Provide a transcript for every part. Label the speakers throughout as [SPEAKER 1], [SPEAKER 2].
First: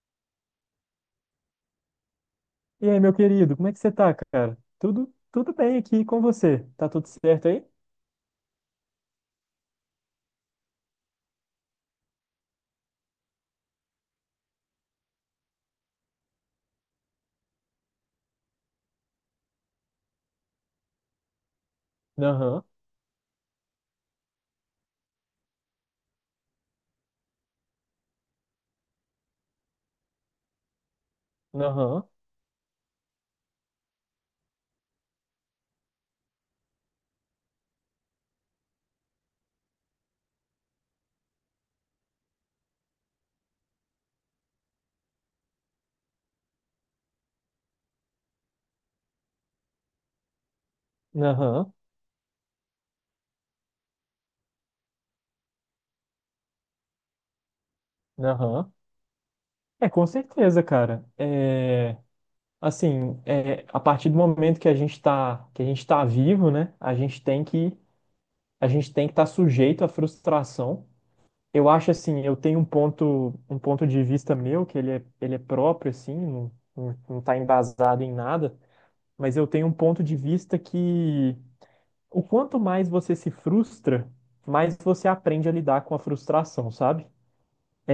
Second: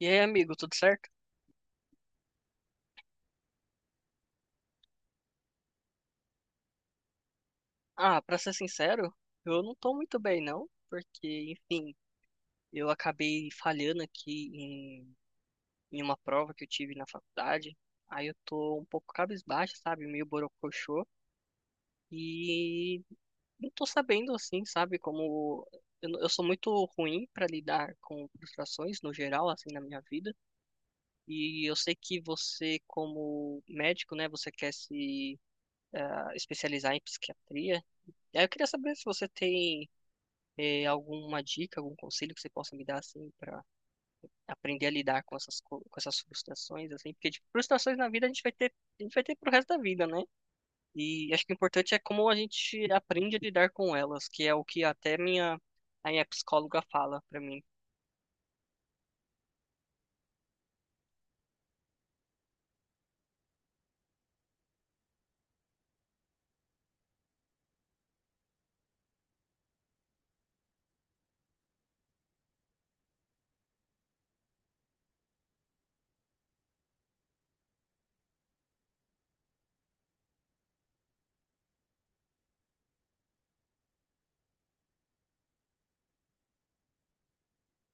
[SPEAKER 1] E aí, amigo, tudo certo?
[SPEAKER 2] E aí, meu querido, como é que você tá, cara? Tudo bem aqui com você? Tá tudo certo aí?
[SPEAKER 1] Ah, pra ser sincero, eu não tô muito bem, não, porque, enfim, eu acabei falhando aqui em uma prova que eu tive na faculdade. Aí eu tô um pouco cabisbaixo, sabe? Meio borocochô.
[SPEAKER 2] Aham,
[SPEAKER 1] E não tô sabendo, assim, sabe? Como eu, não- eu sou muito ruim pra lidar com frustrações no geral, assim, na minha vida. E eu sei
[SPEAKER 2] aham,
[SPEAKER 1] que você, como médico, né, você quer se especializar em psiquiatria. E aí eu queria saber se você tem alguma dica, algum conselho que você possa me dar assim para aprender a lidar com com essas frustrações assim, porque tipo, frustrações na vida a gente vai ter pro resto da vida, né? E acho que o
[SPEAKER 2] aham,
[SPEAKER 1] importante é como a gente aprende a lidar com elas, que é o que até minha a minha psicóloga fala para mim.
[SPEAKER 2] aham. É, com certeza, cara. É, assim, é, a partir do momento que a gente tá vivo, né? A gente tem que estar sujeito à frustração. Eu acho assim, eu tenho um ponto de vista meu que ele é próprio, assim, não tá embasado em nada, mas eu tenho um ponto de vista que o quanto mais você se frustra, mais você aprende a lidar com a frustração, sabe?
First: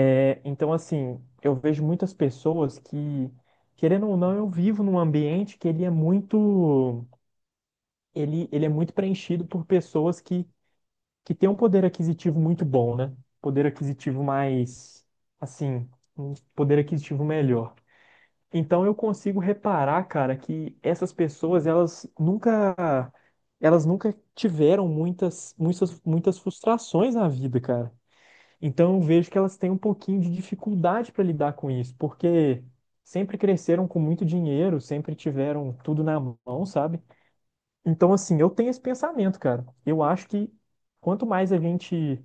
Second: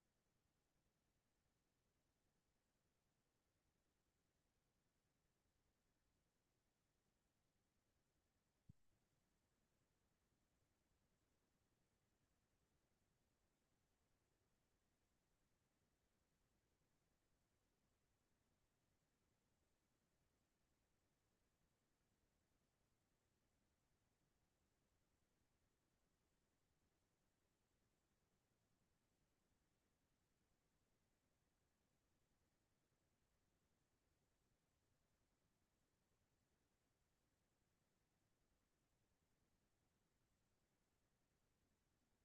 [SPEAKER 2] É, então, assim, eu vejo muitas pessoas que, querendo ou não, eu vivo num ambiente que ele é muito, ele é muito preenchido por pessoas que têm um poder aquisitivo muito bom, né? Poder aquisitivo mais, assim, um poder aquisitivo melhor. Então eu consigo reparar, cara, que essas pessoas, elas nunca tiveram muitas, muitas, muitas frustrações na vida, cara. Então eu vejo que elas têm um pouquinho de dificuldade para lidar com isso, porque sempre cresceram com muito dinheiro, sempre tiveram tudo na mão, sabe? Então assim, eu tenho esse pensamento, cara. Eu acho que quanto mais a gente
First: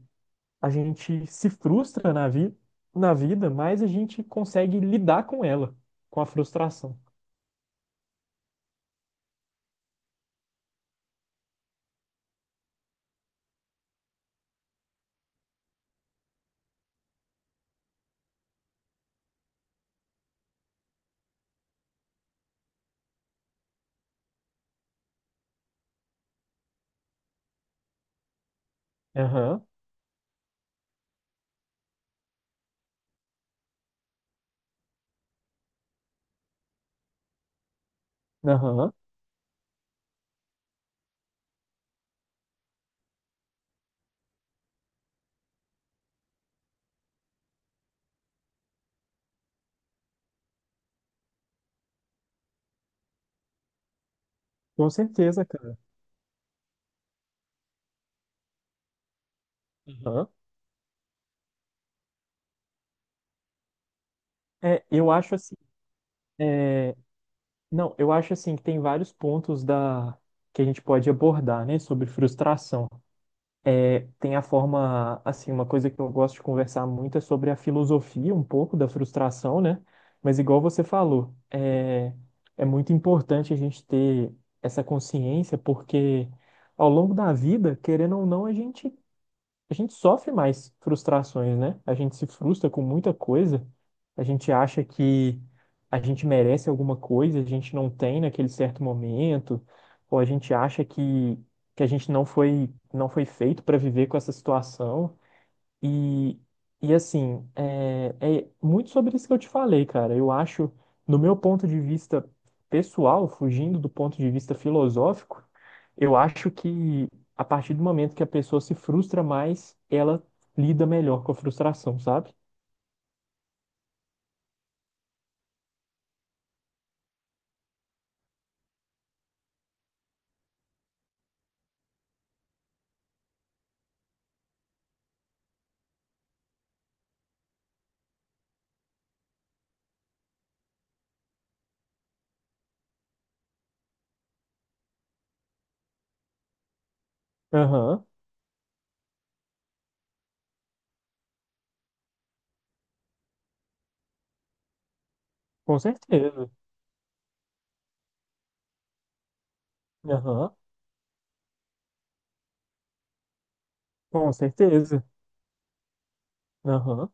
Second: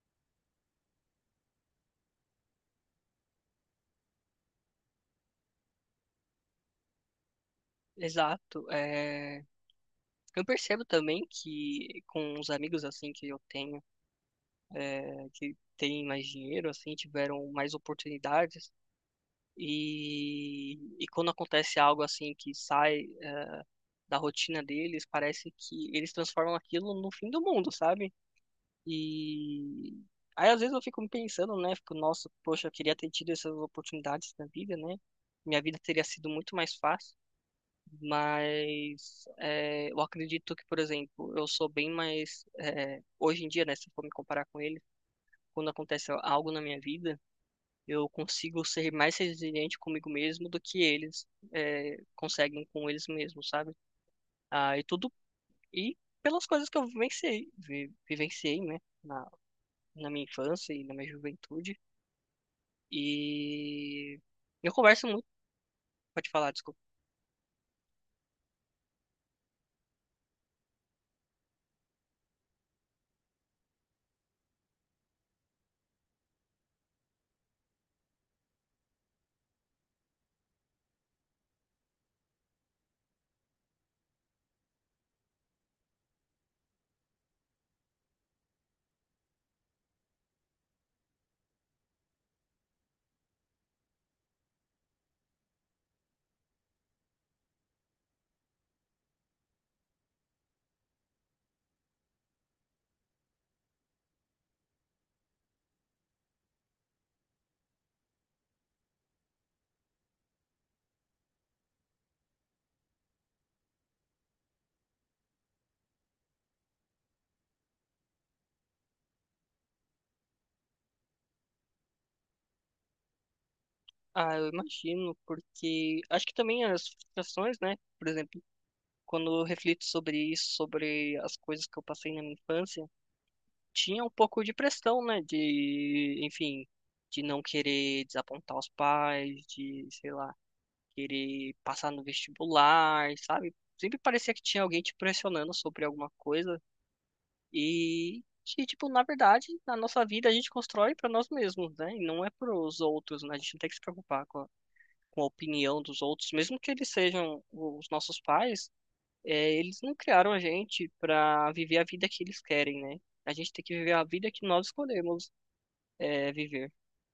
[SPEAKER 2] a gente se frustra na vida, mais a gente consegue lidar com ela, com a frustração.
[SPEAKER 1] Exato. Eu percebo também que com os amigos assim que eu tenho, que têm mais dinheiro assim, tiveram mais oportunidades. E quando acontece algo assim que sai da rotina deles, parece que eles transformam aquilo no fim do mundo, sabe?
[SPEAKER 2] Aham,
[SPEAKER 1] E aí às vezes eu fico me pensando, né? Fico, nossa, poxa, eu queria ter tido essas oportunidades na vida, né? Minha vida teria sido muito mais fácil.
[SPEAKER 2] aham,
[SPEAKER 1] Mas eu acredito que, por exemplo, eu sou bem mais. Hoje em dia, né, se eu for me comparar com ele, quando acontece algo na minha vida, eu consigo ser mais resiliente comigo mesmo do que eles conseguem com eles mesmos, sabe? Ah, e
[SPEAKER 2] com
[SPEAKER 1] tudo.
[SPEAKER 2] certeza, cara.
[SPEAKER 1] E pelas coisas que eu vivenciei, né, na minha
[SPEAKER 2] Aham.
[SPEAKER 1] infância e na minha juventude. E eu
[SPEAKER 2] É,
[SPEAKER 1] converso
[SPEAKER 2] eu
[SPEAKER 1] muito,
[SPEAKER 2] acho assim,
[SPEAKER 1] pode falar, desculpa.
[SPEAKER 2] é, não, eu acho assim que tem vários pontos da que a gente pode abordar, né, sobre frustração. É, tem a forma, assim, uma coisa que eu gosto de conversar muito é sobre a filosofia um pouco da frustração, né? Mas igual você falou, é, é muito importante a gente ter essa consciência porque ao longo da vida, querendo ou não, a gente sofre mais frustrações, né? A gente se frustra com muita coisa, a gente acha que a gente merece alguma coisa, a gente não tem naquele certo momento, ou a gente acha que a gente não foi feito para viver com essa situação. E, e assim, é, é muito sobre isso que eu te falei, cara. Eu acho, no meu ponto de vista pessoal, fugindo do ponto de vista filosófico, eu acho que a partir do momento que a pessoa se frustra mais, ela lida melhor com a frustração, sabe?
[SPEAKER 1] Ah, eu imagino, porque acho que também as frustrações, né, por exemplo, quando eu reflito sobre isso, sobre as coisas que eu passei na minha infância, tinha um pouco de pressão, né, de, enfim, de não querer desapontar os pais, de, sei lá, querer passar no vestibular, sabe? Sempre parecia que tinha alguém te pressionando sobre alguma coisa
[SPEAKER 2] Aham,
[SPEAKER 1] e que, tipo, na verdade, na nossa vida a gente constrói para nós mesmos, né? E não é para os outros, né? A gente não tem que se preocupar com a
[SPEAKER 2] com
[SPEAKER 1] opinião dos outros,
[SPEAKER 2] certeza.
[SPEAKER 1] mesmo que eles sejam os nossos pais, eles não criaram a
[SPEAKER 2] Aham,
[SPEAKER 1] gente para viver a vida que eles querem, né? A gente tem que viver a vida
[SPEAKER 2] com
[SPEAKER 1] que nós
[SPEAKER 2] certeza.
[SPEAKER 1] escolhemos viver.
[SPEAKER 2] Aham.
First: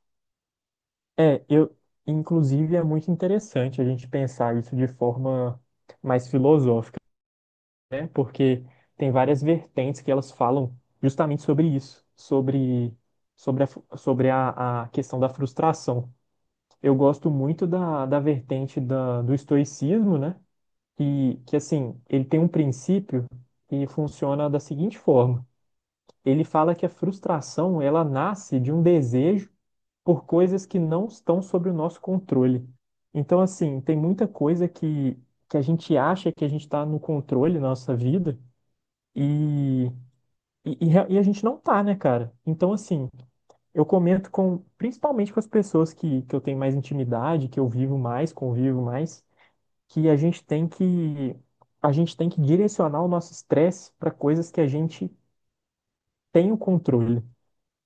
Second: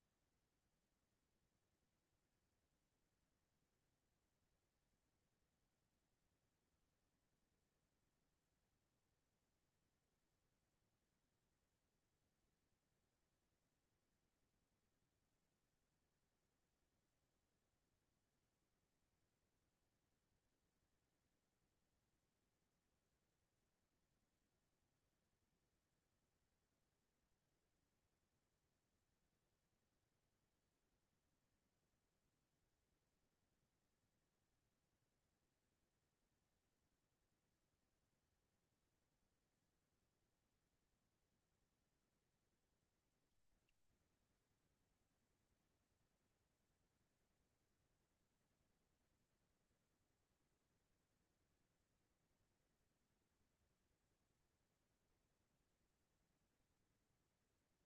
[SPEAKER 2] É, eu, inclusive, é muito interessante a gente pensar isso de forma mais filosófica, né? Porque tem várias vertentes que elas falam justamente sobre isso, sobre, sobre, sobre a questão da frustração. Eu gosto muito da, da vertente da, do estoicismo, né? E que, assim, ele tem um princípio que funciona da seguinte forma. Ele fala que a frustração, ela nasce de um desejo por coisas que não estão sob o nosso controle. Então, assim, tem muita coisa que a gente acha que a gente está no controle da nossa vida, e, e a gente não tá, né, cara? Então, assim, eu comento com, principalmente com as pessoas que eu tenho mais intimidade, que eu vivo mais, convivo mais, que a gente tem que direcionar o nosso estresse para coisas que a gente tem o controle.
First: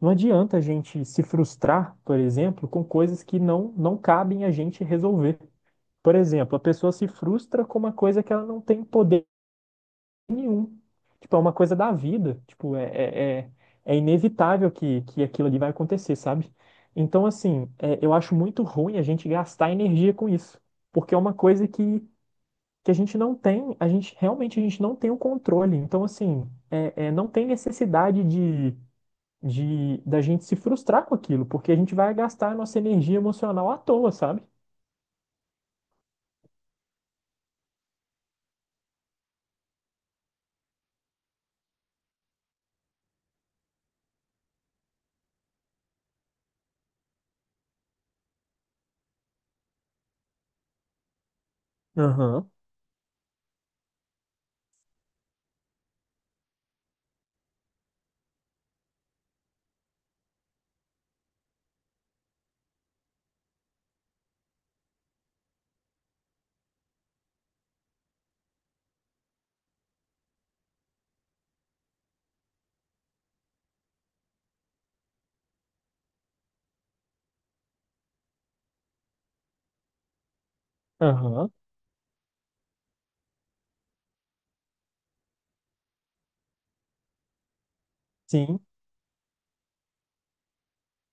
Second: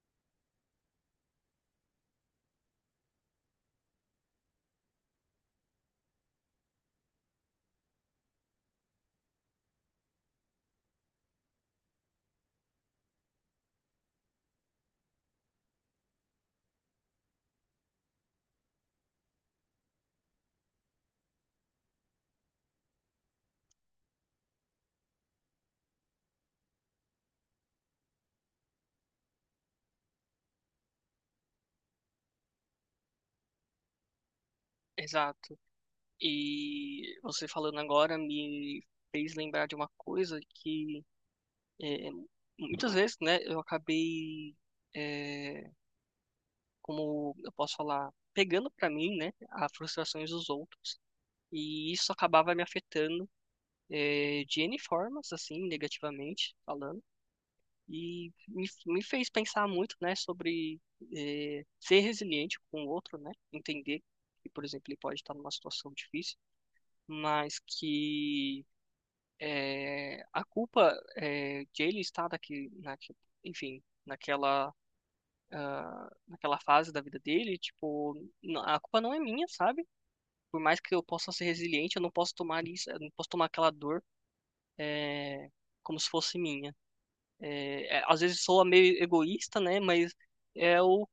[SPEAKER 2] Não adianta a gente se frustrar, por exemplo, com coisas que não cabem a gente resolver. Por exemplo, a pessoa se frustra com uma coisa que ela não tem poder nenhum. Tipo, é uma coisa da vida. Tipo, é, é inevitável que aquilo ali vai acontecer, sabe? Então, assim, é, eu acho muito ruim a gente gastar energia com isso. Porque é uma coisa que a gente não tem, a gente realmente a gente não tem o controle. Então, assim, não tem necessidade de da gente se frustrar com aquilo, porque a gente vai gastar a nossa energia emocional à toa, sabe?
[SPEAKER 1] Exato. E você falando agora me fez lembrar de uma coisa que É, muitas vezes, né, eu acabei, é, como eu posso falar, pegando pra mim, né, as frustrações dos outros. E isso
[SPEAKER 2] Aham,
[SPEAKER 1] acabava me afetando, de N formas, assim, negativamente falando. E me fez pensar muito, né, sobre, ser resiliente com o outro, né, entender que, por exemplo, ele pode estar numa situação difícil, mas que a culpa é, de ele estar daqui, na, enfim, naquela fase da vida dele, tipo, a culpa não é minha, sabe? Por mais que eu possa ser
[SPEAKER 2] aham,
[SPEAKER 1] resiliente, eu não posso tomar isso, eu não posso tomar aquela dor eh, como se fosse minha. Às vezes
[SPEAKER 2] sim,
[SPEAKER 1] soa meio egoísta, né? Mas é o,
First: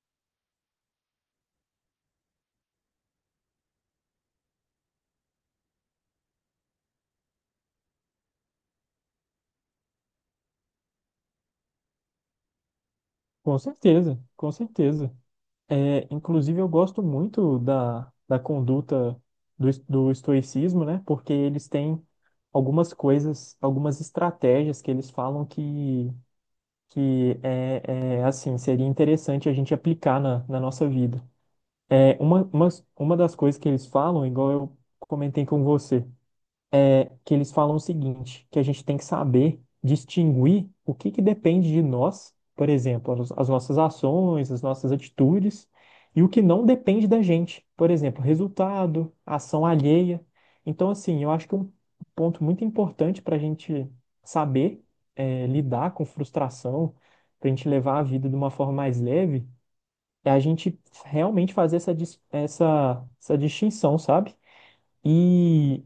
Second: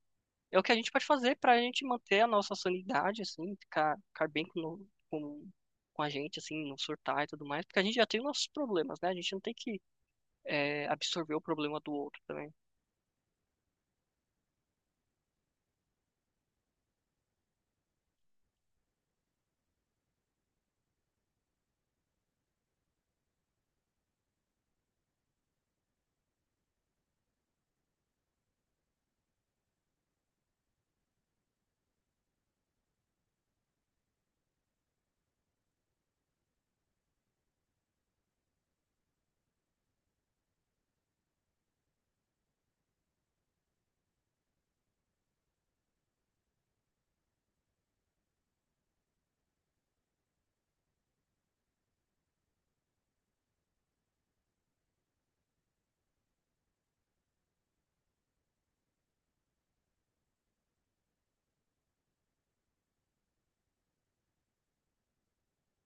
[SPEAKER 1] é o que a gente pode fazer para a gente manter a nossa sanidade, assim, ficar bem com, no- com a gente, assim, não surtar e tudo mais, porque a gente já tem os nossos problemas, né? A gente não tem que absorver o problema do outro também.
[SPEAKER 2] com certeza, com certeza. É, inclusive, eu gosto muito da, da conduta do, do estoicismo, né? Porque eles têm algumas coisas, algumas estratégias que eles falam que é, é, assim, seria interessante a gente aplicar na, na nossa vida. É, uma das coisas que eles falam, igual eu comentei com você, que eles falam o seguinte, que a gente tem que saber distinguir o que que depende de nós, por exemplo, as nossas ações, as nossas atitudes, e o que não depende da gente, por exemplo, resultado, ação alheia. Então, assim, eu acho que um ponto muito importante para a gente saber eh, lidar com frustração, para a gente levar a vida de uma forma mais leve, é a gente realmente fazer essa, essa, essa distinção, sabe? E,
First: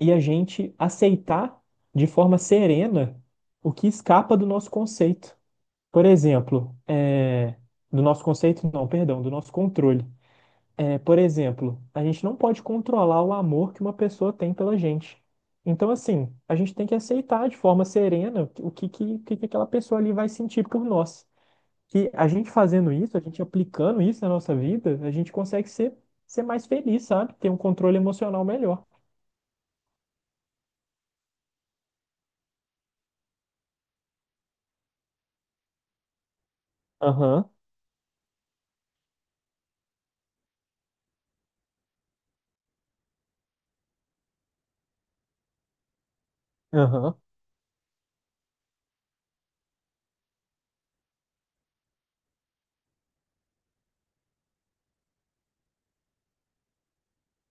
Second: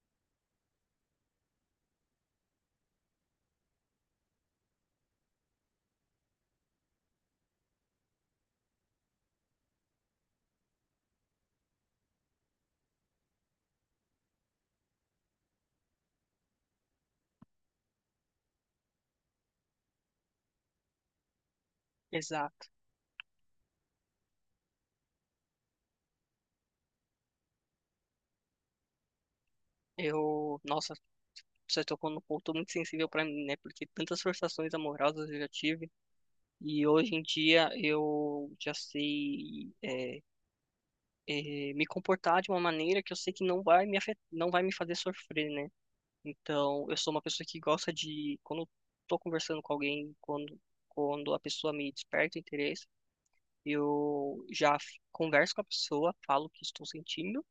[SPEAKER 2] e a gente aceitar de forma serena o que escapa do nosso conceito. Por exemplo, é, do nosso conceito, não, perdão, do nosso controle. É, por exemplo, a gente não pode controlar o amor que uma pessoa tem pela gente. Então, assim, a gente tem que aceitar de forma serena o que, que que aquela pessoa ali vai sentir por nós. E a gente
[SPEAKER 1] Exato.
[SPEAKER 2] fazendo isso, a gente aplicando isso na nossa vida, a gente consegue ser, ser mais feliz, sabe? Ter um controle emocional melhor.
[SPEAKER 1] Nossa, você tocou num ponto muito sensível para mim, né? Porque tantas frustrações amorosas eu já tive e hoje em
[SPEAKER 2] Aham.
[SPEAKER 1] dia eu já sei me comportar de uma maneira que eu sei que não vai me fazer sofrer, né? Então, eu sou
[SPEAKER 2] Aham,
[SPEAKER 1] uma pessoa que gosta de quando eu tô conversando com alguém, quando a pessoa me desperta interesse, eu já converso com a pessoa, falo o que estou sentindo,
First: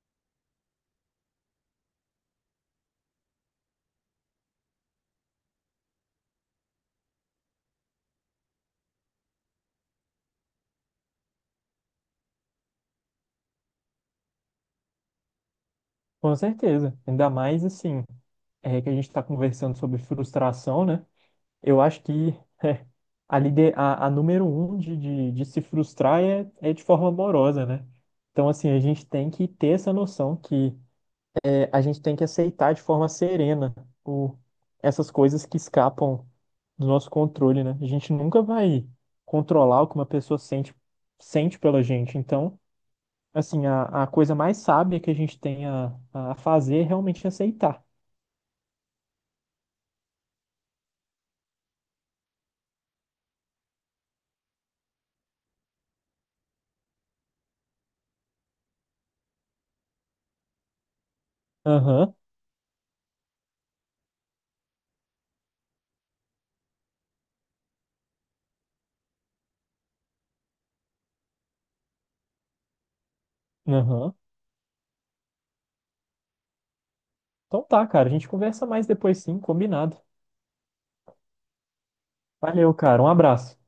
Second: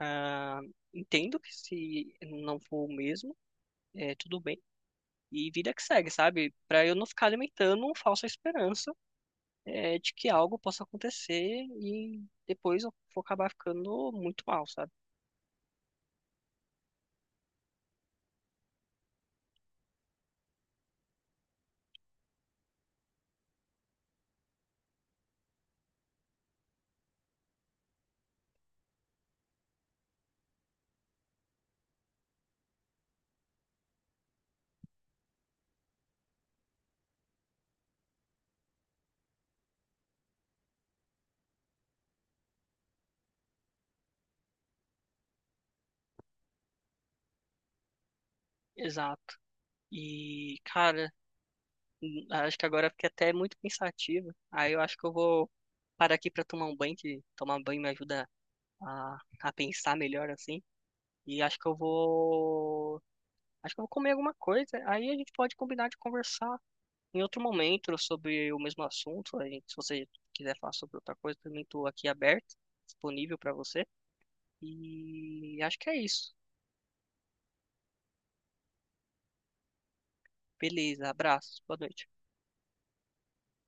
[SPEAKER 1] ah, entendo que se não for o mesmo, é tudo bem. E vida que segue, sabe? Pra eu não ficar alimentando uma falsa esperança de que algo possa acontecer e depois eu vou acabar ficando muito mal, sabe?
[SPEAKER 2] com certeza. Ainda mais assim, é que a gente está conversando sobre frustração, né? Eu acho que é, a número um de se frustrar é, é de forma amorosa, né? Então, assim, a gente tem que ter essa noção que é, a gente tem que aceitar de forma serena o, essas coisas que escapam do nosso controle, né? A gente nunca vai controlar o que uma pessoa sente, sente pela gente. Então, assim, a coisa mais sábia que a gente tem a fazer é realmente aceitar.
[SPEAKER 1] Exato. E, cara, acho que agora eu fiquei até muito pensativa. Aí eu acho que eu vou parar aqui pra tomar um banho, que tomar banho me ajuda a pensar melhor, assim. E acho que eu
[SPEAKER 2] Aham,
[SPEAKER 1] vou. Acho que eu vou comer alguma coisa. Aí a gente pode combinar de conversar em outro momento, sobre o mesmo assunto, se você quiser falar sobre outra coisa, também estou aqui aberto, disponível para você.
[SPEAKER 2] aham.
[SPEAKER 1] E acho que é isso.
[SPEAKER 2] Então tá, cara. A gente conversa mais depois sim, combinado.
[SPEAKER 1] Beleza, abraços, boa noite.
[SPEAKER 2] Valeu, cara. Um abraço.